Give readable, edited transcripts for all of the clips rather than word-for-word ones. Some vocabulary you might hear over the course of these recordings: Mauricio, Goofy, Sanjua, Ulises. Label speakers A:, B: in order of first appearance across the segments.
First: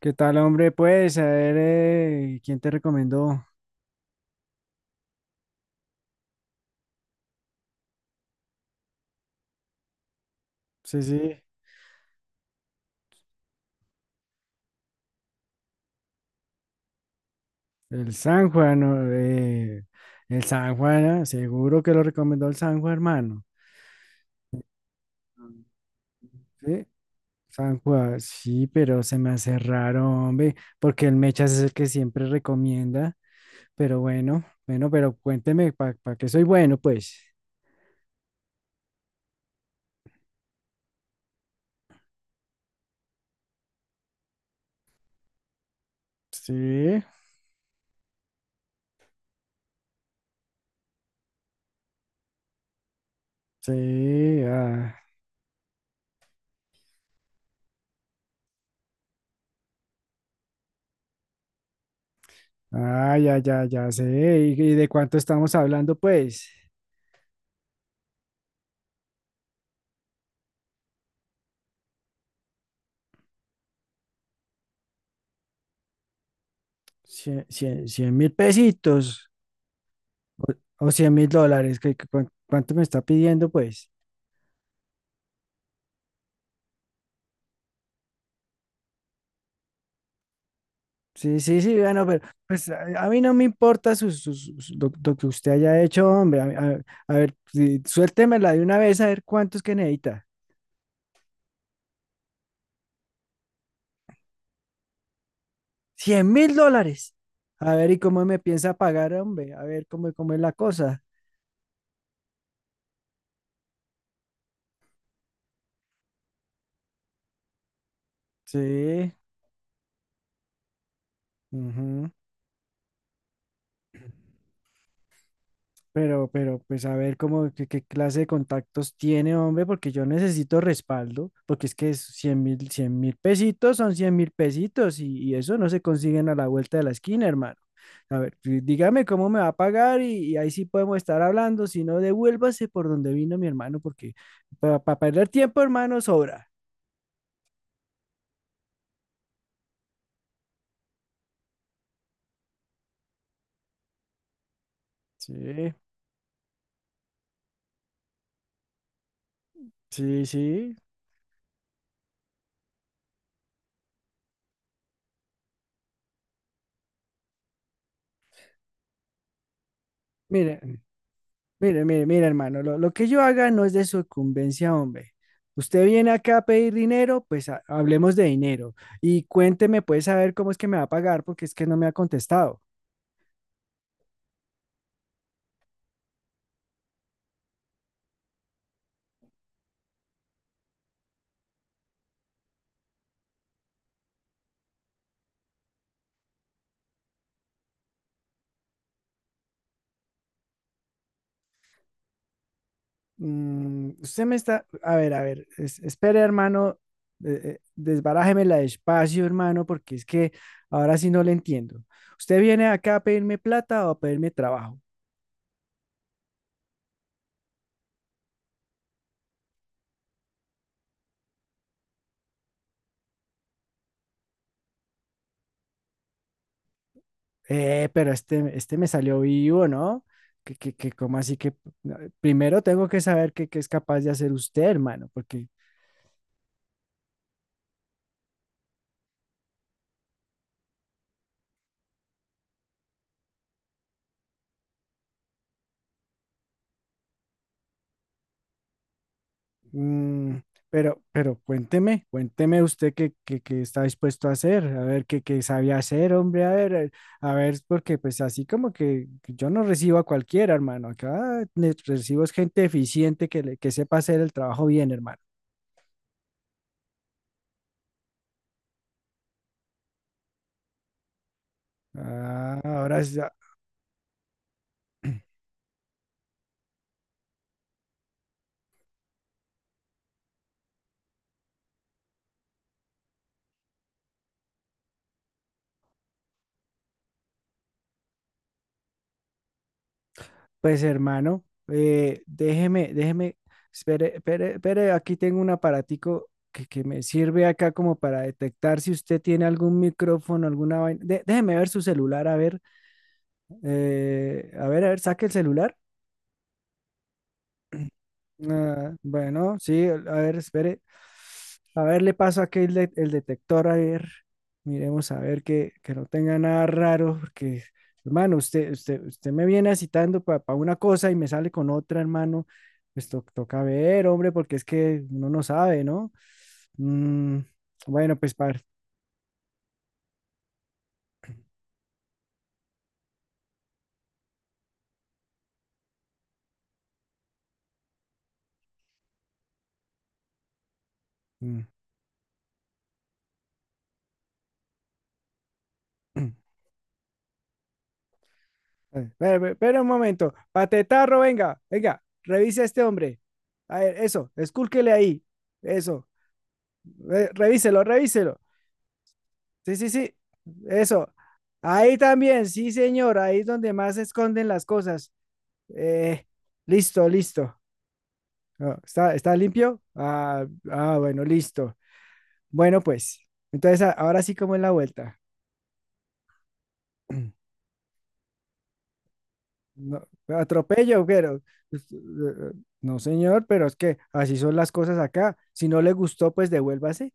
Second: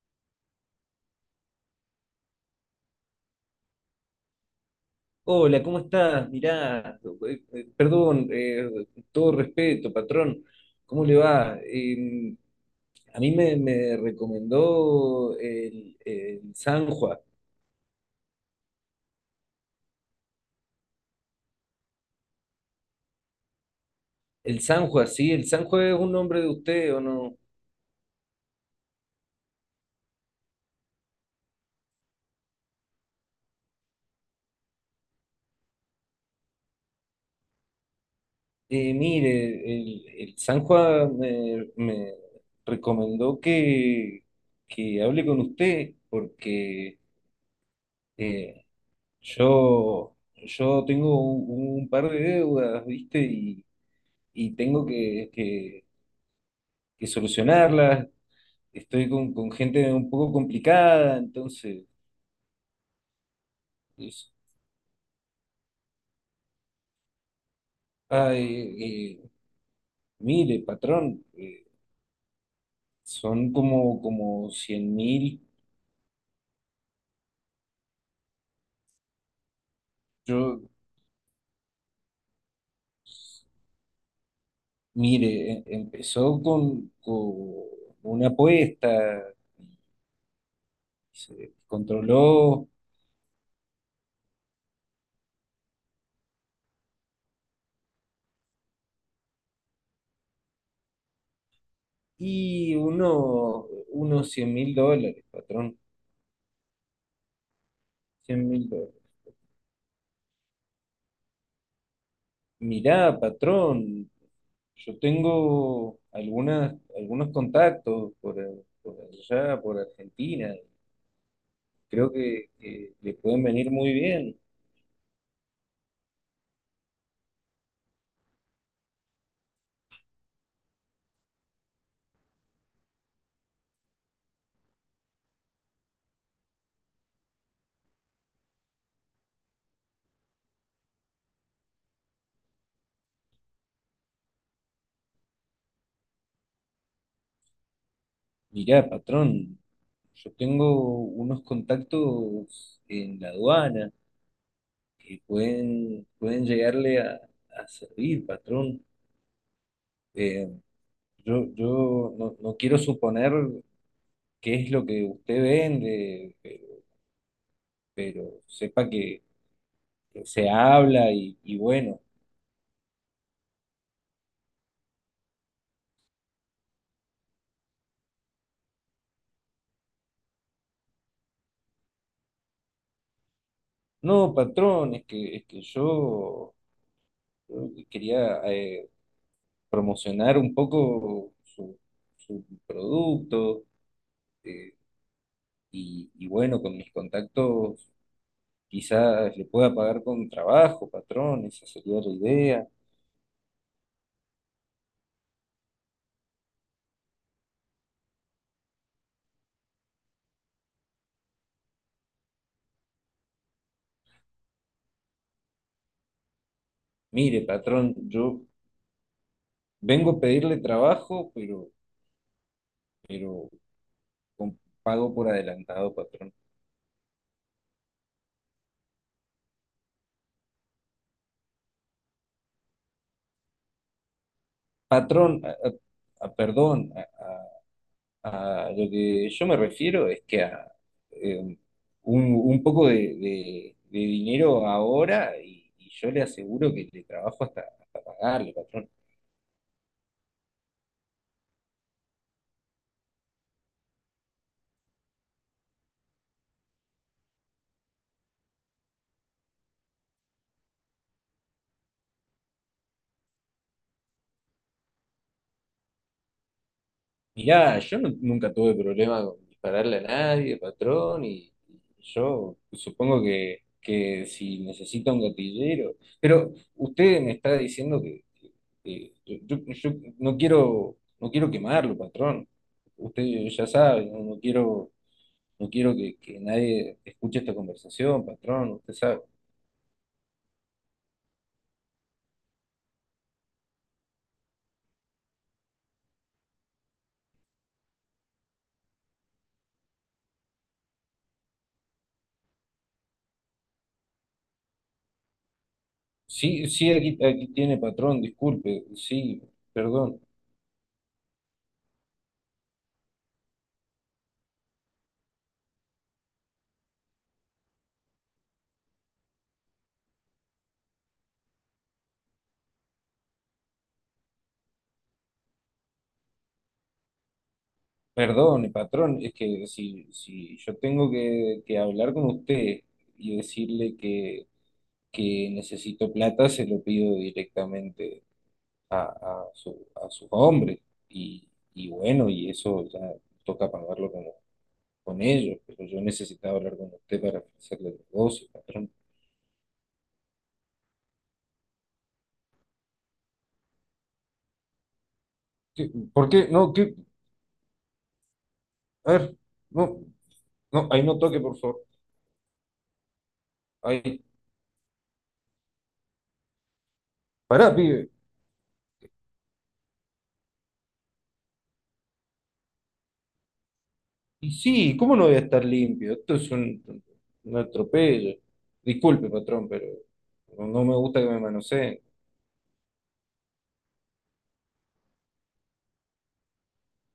A: ¿Qué tal, hombre? Pues, a ver, ¿quién te recomendó?
B: Hola, ¿cómo estás? Mirá, perdón, todo respeto, patrón,
A: Sí,
B: ¿cómo le
A: sí,
B: va? A mí me recomendó el Sanjua.
A: el San Juan, ¿no? El San Juan, ah, seguro que lo recomendó el San Juan, hermano.
B: El Sanjua, sí, el
A: Mm.
B: Sanjua es un nombre de
A: Sí,
B: usted, ¿o no?
A: San Juan, sí, pero se me hace raro, hombre, porque el Mechas es el que siempre recomienda. Pero bueno, bueno, pero cuénteme, ¿para qué soy bueno, pues?
B: Mire, el Sanjua me recomendó que hable con usted porque
A: Sí,
B: eh, yo tengo un par de deudas, ¿viste? y
A: sí,
B: y tengo
A: ah,
B: que solucionarlas. Estoy con gente un poco complicada, entonces,
A: ah, ya, ya, ya sé.
B: es,
A: ¿Y de cuánto estamos hablando, pues?
B: ay, mire, patrón, son como 100.000.
A: Cien mil pesitos
B: Yo,
A: o, o 100 mil dólares, que, ¿cuánto me está pidiendo, pues?
B: mire, empezó con una apuesta,
A: Sí,
B: se
A: sí, sí, bueno, pero pues
B: controló
A: a mí no me importa lo que usted haya hecho, hombre. A ver, sí, suéltemela de una vez a ver cuántos que necesita.
B: y unos $100.000, patrón,
A: 100 mil dólares. A ver, ¿y cómo me
B: 100.000.
A: piensa pagar, hombre? A ver, cómo es la cosa.
B: Mirá, patrón, yo tengo algunos contactos por
A: Sí.
B: allá, por Argentina.
A: Ujú.
B: Creo que le pueden venir muy bien.
A: Pues a ver cómo, qué clase de contactos tiene, hombre, porque yo necesito respaldo, porque es que es 100 mil pesitos son 100 mil pesitos y eso no se consiguen a la vuelta de la esquina, hermano. A ver, dígame cómo me va a pagar y ahí sí podemos estar hablando, si no, devuélvase por donde vino mi hermano, porque para perder tiempo, hermano, sobra.
B: Mirá, patrón, yo tengo unos contactos en la aduana que
A: Sí,
B: pueden llegarle a servir, patrón.
A: sí,
B: Eh,
A: sí.
B: yo no quiero suponer qué es lo que usted vende, pero sepa que se
A: Mire,
B: habla y bueno.
A: Mire, hermano, lo que yo haga no es de sucumbencia, hombre. Usted viene acá a pedir dinero, pues hablemos de dinero. Y cuénteme, pues, saber cómo es que me va a pagar, porque es que no me ha contestado.
B: No, patrón, es que yo quería promocionar un poco su producto, eh, y bueno, con mis contactos quizás le pueda pagar con trabajo, patrón, esa sería la idea.
A: Mm, usted me está, a ver, espere, hermano, desbarájemela despacio, hermano, porque es que ahora sí no le entiendo. ¿Usted viene acá a pedirme plata o a pedirme trabajo?
B: Mire, patrón, yo vengo a pedirle trabajo, pero con pago por adelantado, patrón.
A: Pero este me salió vivo, ¿no? Que, cómo así que primero tengo que saber qué es capaz de hacer usted, hermano,
B: Patrón,
A: porque,
B: perdón, a lo que yo me refiero es que a eh, un poco de dinero ahora, y yo le aseguro que le trabajo hasta pagarle, patrón.
A: mm, pero cuénteme, cuénteme usted qué, qué está dispuesto a hacer, a ver qué, qué sabía hacer, hombre, a ver, porque pues así como que yo no recibo a cualquiera, hermano, acá recibo es gente eficiente que sepa hacer el trabajo bien, hermano.
B: Mirá, yo nunca tuve problema con dispararle a nadie, patrón, y yo
A: Ah, ahora, sí,
B: supongo que si necesita
A: ah,
B: un gatillero, pero usted me está diciendo que yo no quiero quemarlo, patrón. Usted ya sabe. No quiero que nadie escuche esta conversación, patrón, usted sabe.
A: pues hermano, déjeme, espere, aquí tengo un aparatico que me sirve acá como para detectar si usted tiene algún micrófono, alguna vaina. Déjeme ver su celular, a ver, a ver, saque el celular.
B: Sí, sí, aquí tiene, patrón, disculpe,
A: Ah,
B: sí,
A: bueno, sí, a
B: perdón,
A: ver, espere. A ver, le paso aquí el detector, a ver. Miremos a ver que no tenga nada raro, porque, hermano, usted me viene citando para una cosa y me sale con otra, hermano. Pues toca ver, hombre, porque es que uno no sabe, ¿no? Mm, bueno, pues, par.
B: perdone, patrón, es que si yo tengo que hablar con usted y decirle que necesito plata, se lo pido directamente a sus hombres. Y,
A: Mm.
B: y bueno, y eso ya toca pagarlo con ellos, pero yo necesitaba hablar con usted para hacerle el negocio, patrón.
A: Espera un momento. Patetarro, venga, revisa a este hombre. A ver, eso, escúlquele ahí. Eso.
B: ¿Por qué? No,
A: Revíselo, revíselo.
B: a ver,
A: Sí, sí,
B: no,
A: sí.
B: no, ahí
A: Eso.
B: no toque, por favor.
A: Ahí también, sí, señor. Ahí es donde más se
B: Ahí,
A: esconden las cosas. Eh, listo, listo.
B: pará, pibe.
A: Ah, ¿está, está limpio? Ah, ah, bueno, listo. Bueno, pues. Entonces, ahora sí,
B: Y
A: ¿cómo es la
B: sí, ¿cómo
A: vuelta?
B: no voy a estar limpio? Esto es un, un atropello. Disculpe, patrón, pero
A: No,
B: no me
A: atropello,
B: gusta que
A: pero.
B: me
A: Pues,
B: manoseen.
A: no, señor, pero es que así son las cosas acá. Si no le gustó, pues devuélvase.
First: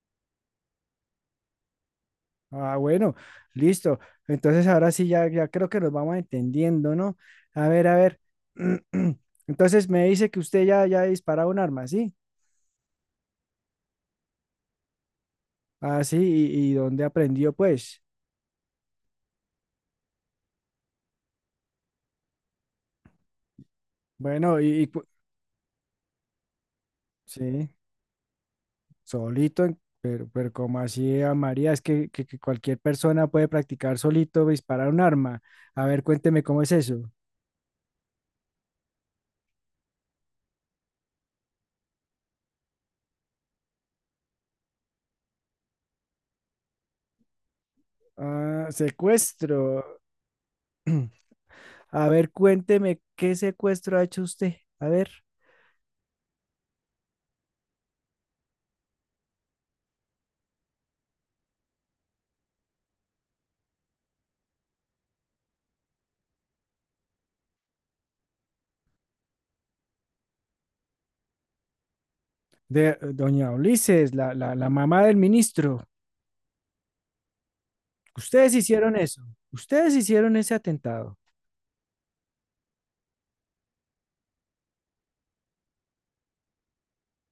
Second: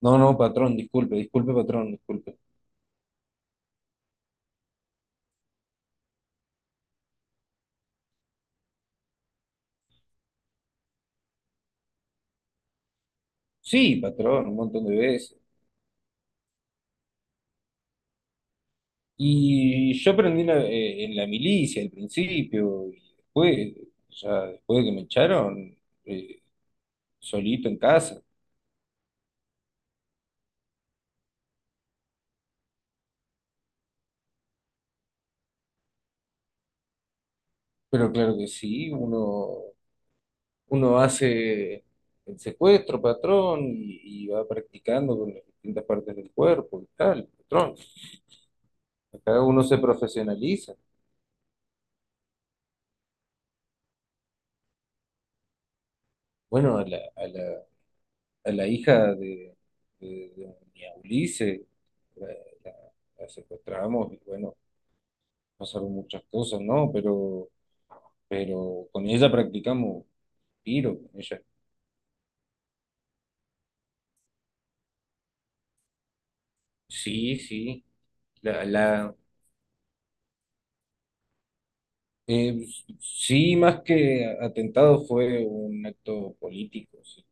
B: No, no, patrón, disculpe, disculpe, patrón, disculpe.
A: Ah, bueno, listo. Entonces ahora sí ya, ya creo que nos vamos entendiendo, ¿no? A ver, a ver. Entonces me dice que usted ya, ya ha disparado un arma, ¿sí?
B: Sí, patrón, un montón de veces.
A: Ah, sí, y dónde aprendió, pues?
B: Y yo aprendí en la milicia al principio, y después, ya
A: Bueno,
B: después de que me echaron, eh,
A: sí,
B: solito en casa.
A: solito, pero como así, a María, es que, que cualquier persona puede practicar solito disparar un arma. A ver, cuénteme cómo es eso.
B: Pero claro que sí, uno hace el secuestro, patrón, y va practicando con las distintas partes del cuerpo y tal, patrón.
A: Ah,
B: Cada uno se
A: secuestro.
B: profesionaliza.
A: A ver, cuénteme qué secuestro ha hecho usted. A ver.
B: Bueno, a la hija de, de mi Ulises la, la- la secuestramos y bueno, pasaron muchas cosas, ¿no? Pero con ella practicamos tiro, con ella.
A: De doña Ulises, la mamá del ministro.
B: Sí, sí.
A: Ustedes
B: La,
A: hicieron
B: la,
A: eso, ustedes hicieron ese atentado.
B: eh, sí, más que atentado fue un acto político, sí.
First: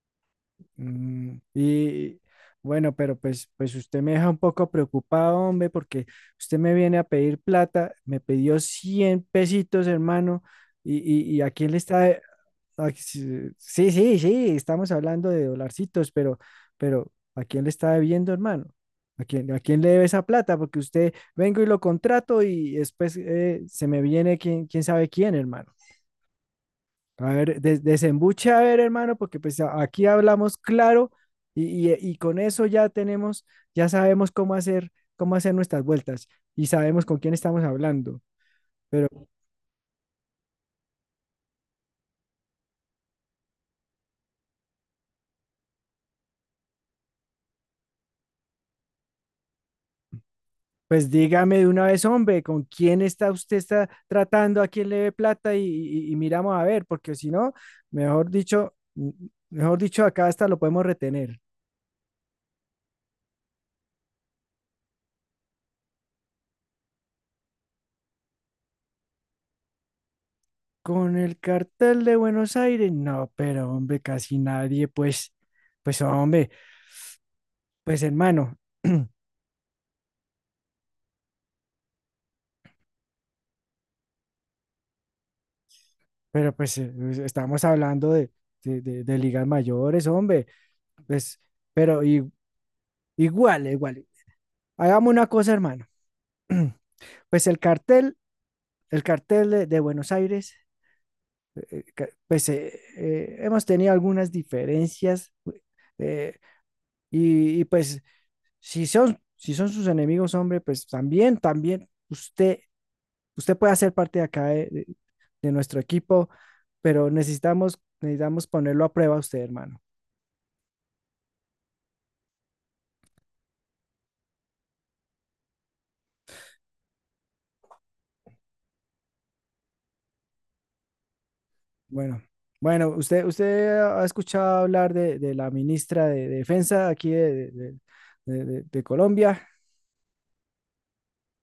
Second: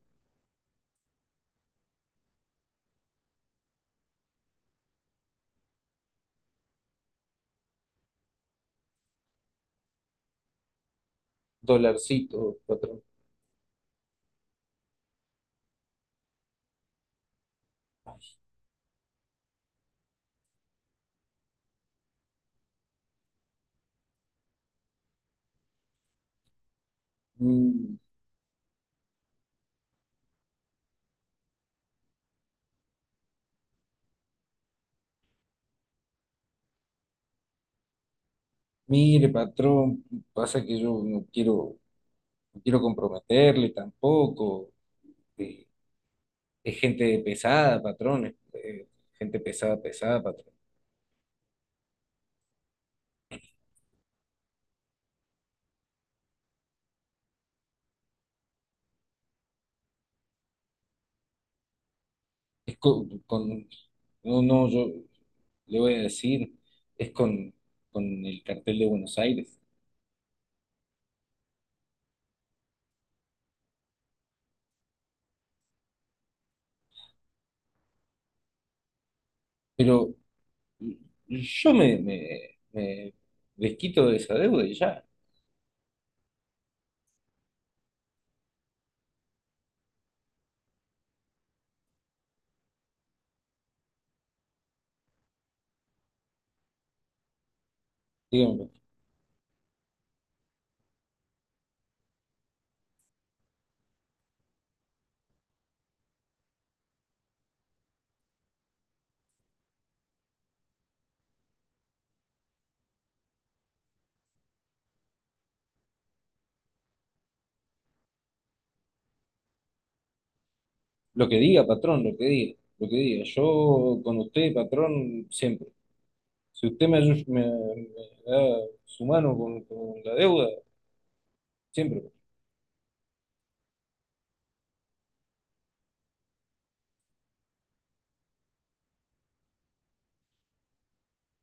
A: Mm, y bueno, pero pues, pues usted me deja un poco preocupado, hombre, porque usted me viene a pedir plata, me pidió 100 pesitos, hermano, y, y a quién le está.
B: Dolarcito,
A: Ay,
B: patrón.
A: sí, sí, sí, sí, estamos hablando de dolarcitos, pero ¿a quién le está debiendo, hermano? A quién le debe esa plata? Porque usted vengo y lo contrato y después se me viene quién, quién sabe quién, hermano. A ver,
B: Mm,
A: desembuche, a ver, hermano, porque pues aquí hablamos claro y, y con eso ya tenemos, ya sabemos cómo hacer nuestras vueltas y sabemos con quién estamos hablando.
B: Mire, patrón, pasa que yo no quiero comprometerle tampoco. Eh, Es gente pesada, patrón. Gente pesada, pesada, patrón.
A: Pues dígame de una vez, hombre, ¿con quién está usted está tratando? ¿A quién le ve plata? Y, y miramos a ver, porque si no, mejor dicho, mm, mejor dicho, acá hasta lo podemos retener.
B: Es con, no, no, yo le voy a decir, es con el cartel de Buenos Aires.
A: Con el cartel de Buenos Aires, no, pero hombre, casi nadie, pues, pues hombre, pues hermano,
B: Pero yo me desquito de esa deuda y ya.
A: pero pues pues, estamos hablando de, de ligas mayores, hombre, pues, pero igual, igual. Hagamos una cosa, hermano. Pues el cartel,
B: Dígame.
A: el cartel de Buenos Aires, pues hemos tenido algunas diferencias, eh, y, pues si son, si son sus enemigos, hombre, pues también, también usted, usted puede hacer parte de acá de nuestro equipo, pero necesitamos, necesitamos ponerlo a prueba a usted, hermano.
B: Lo que diga, patrón, lo que diga, lo que diga. Yo con usted, patrón, siempre. Si usted me da su mano con la deuda, siempre.
A: Bueno, bueno, usted ha escuchado hablar de la ministra de Defensa aquí de, de Colombia.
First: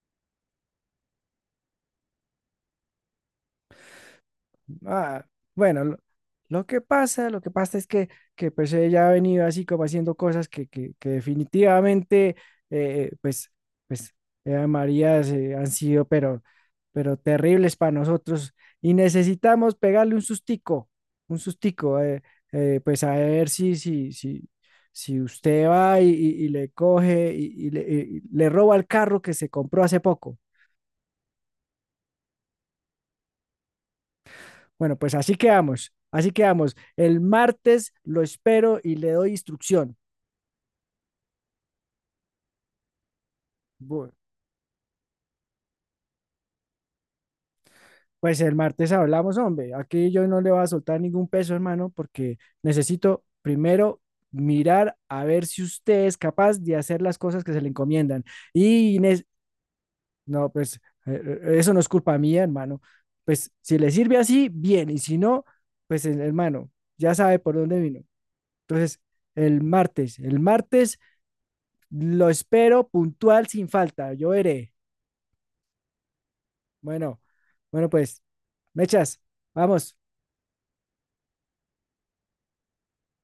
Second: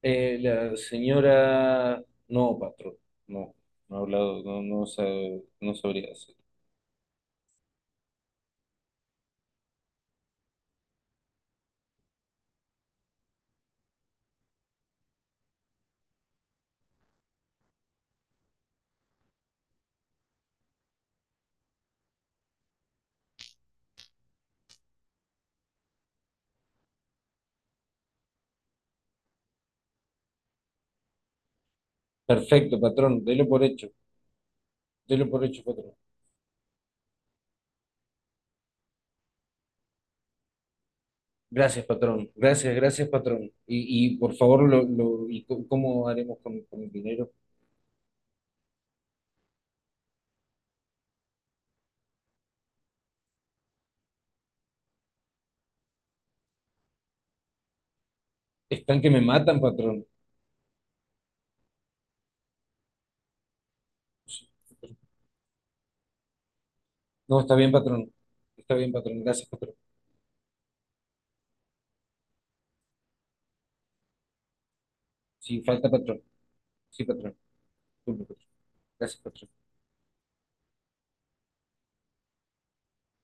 B: La señora, no, patrón, no, no ha hablado, no, no,
A: Ah,
B: no
A: bueno,
B: sabría decir.
A: lo que pasa es que pues ella ha venido así como haciendo cosas que, que definitivamente, pues, pues, Eva María han sido, pero terribles para nosotros y necesitamos pegarle un sustico, pues a ver si, si, si usted va y, y le coge y le roba el carro que se compró hace poco.
B: Perfecto, patrón,
A: Bueno, pues
B: delo
A: así
B: por hecho,
A: quedamos,
B: patrón.
A: así quedamos. El martes lo espero y le doy instrucción.
B: Gracias, patrón, gracias, gracias, patrón.
A: Bu-
B: Y por favor, ¿y cómo haremos con el dinero?
A: Pues el martes hablamos, hombre. Aquí yo no le voy a soltar ningún peso, hermano, porque necesito primero mirar a ver si usted es capaz de hacer las cosas que se le encomiendan. Y
B: Están que me
A: Inés,
B: matan, patrón.
A: no, pues eso no es culpa mía, hermano. Pues si le sirve así, bien. Y si no, pues hermano, ya sabe
B: No,
A: por
B: está bien,
A: dónde vino.
B: patrón. Está bien,
A: Entonces,
B: patrón. Gracias, patrón.
A: el martes lo espero puntual sin falta. Yo veré.
B: Sí falta, patrón. Sí,
A: Bueno,
B: patrón.
A: bueno, pues,
B: Disculpe, patrón. Gracias,
A: mechas,
B: patrón.
A: vamos.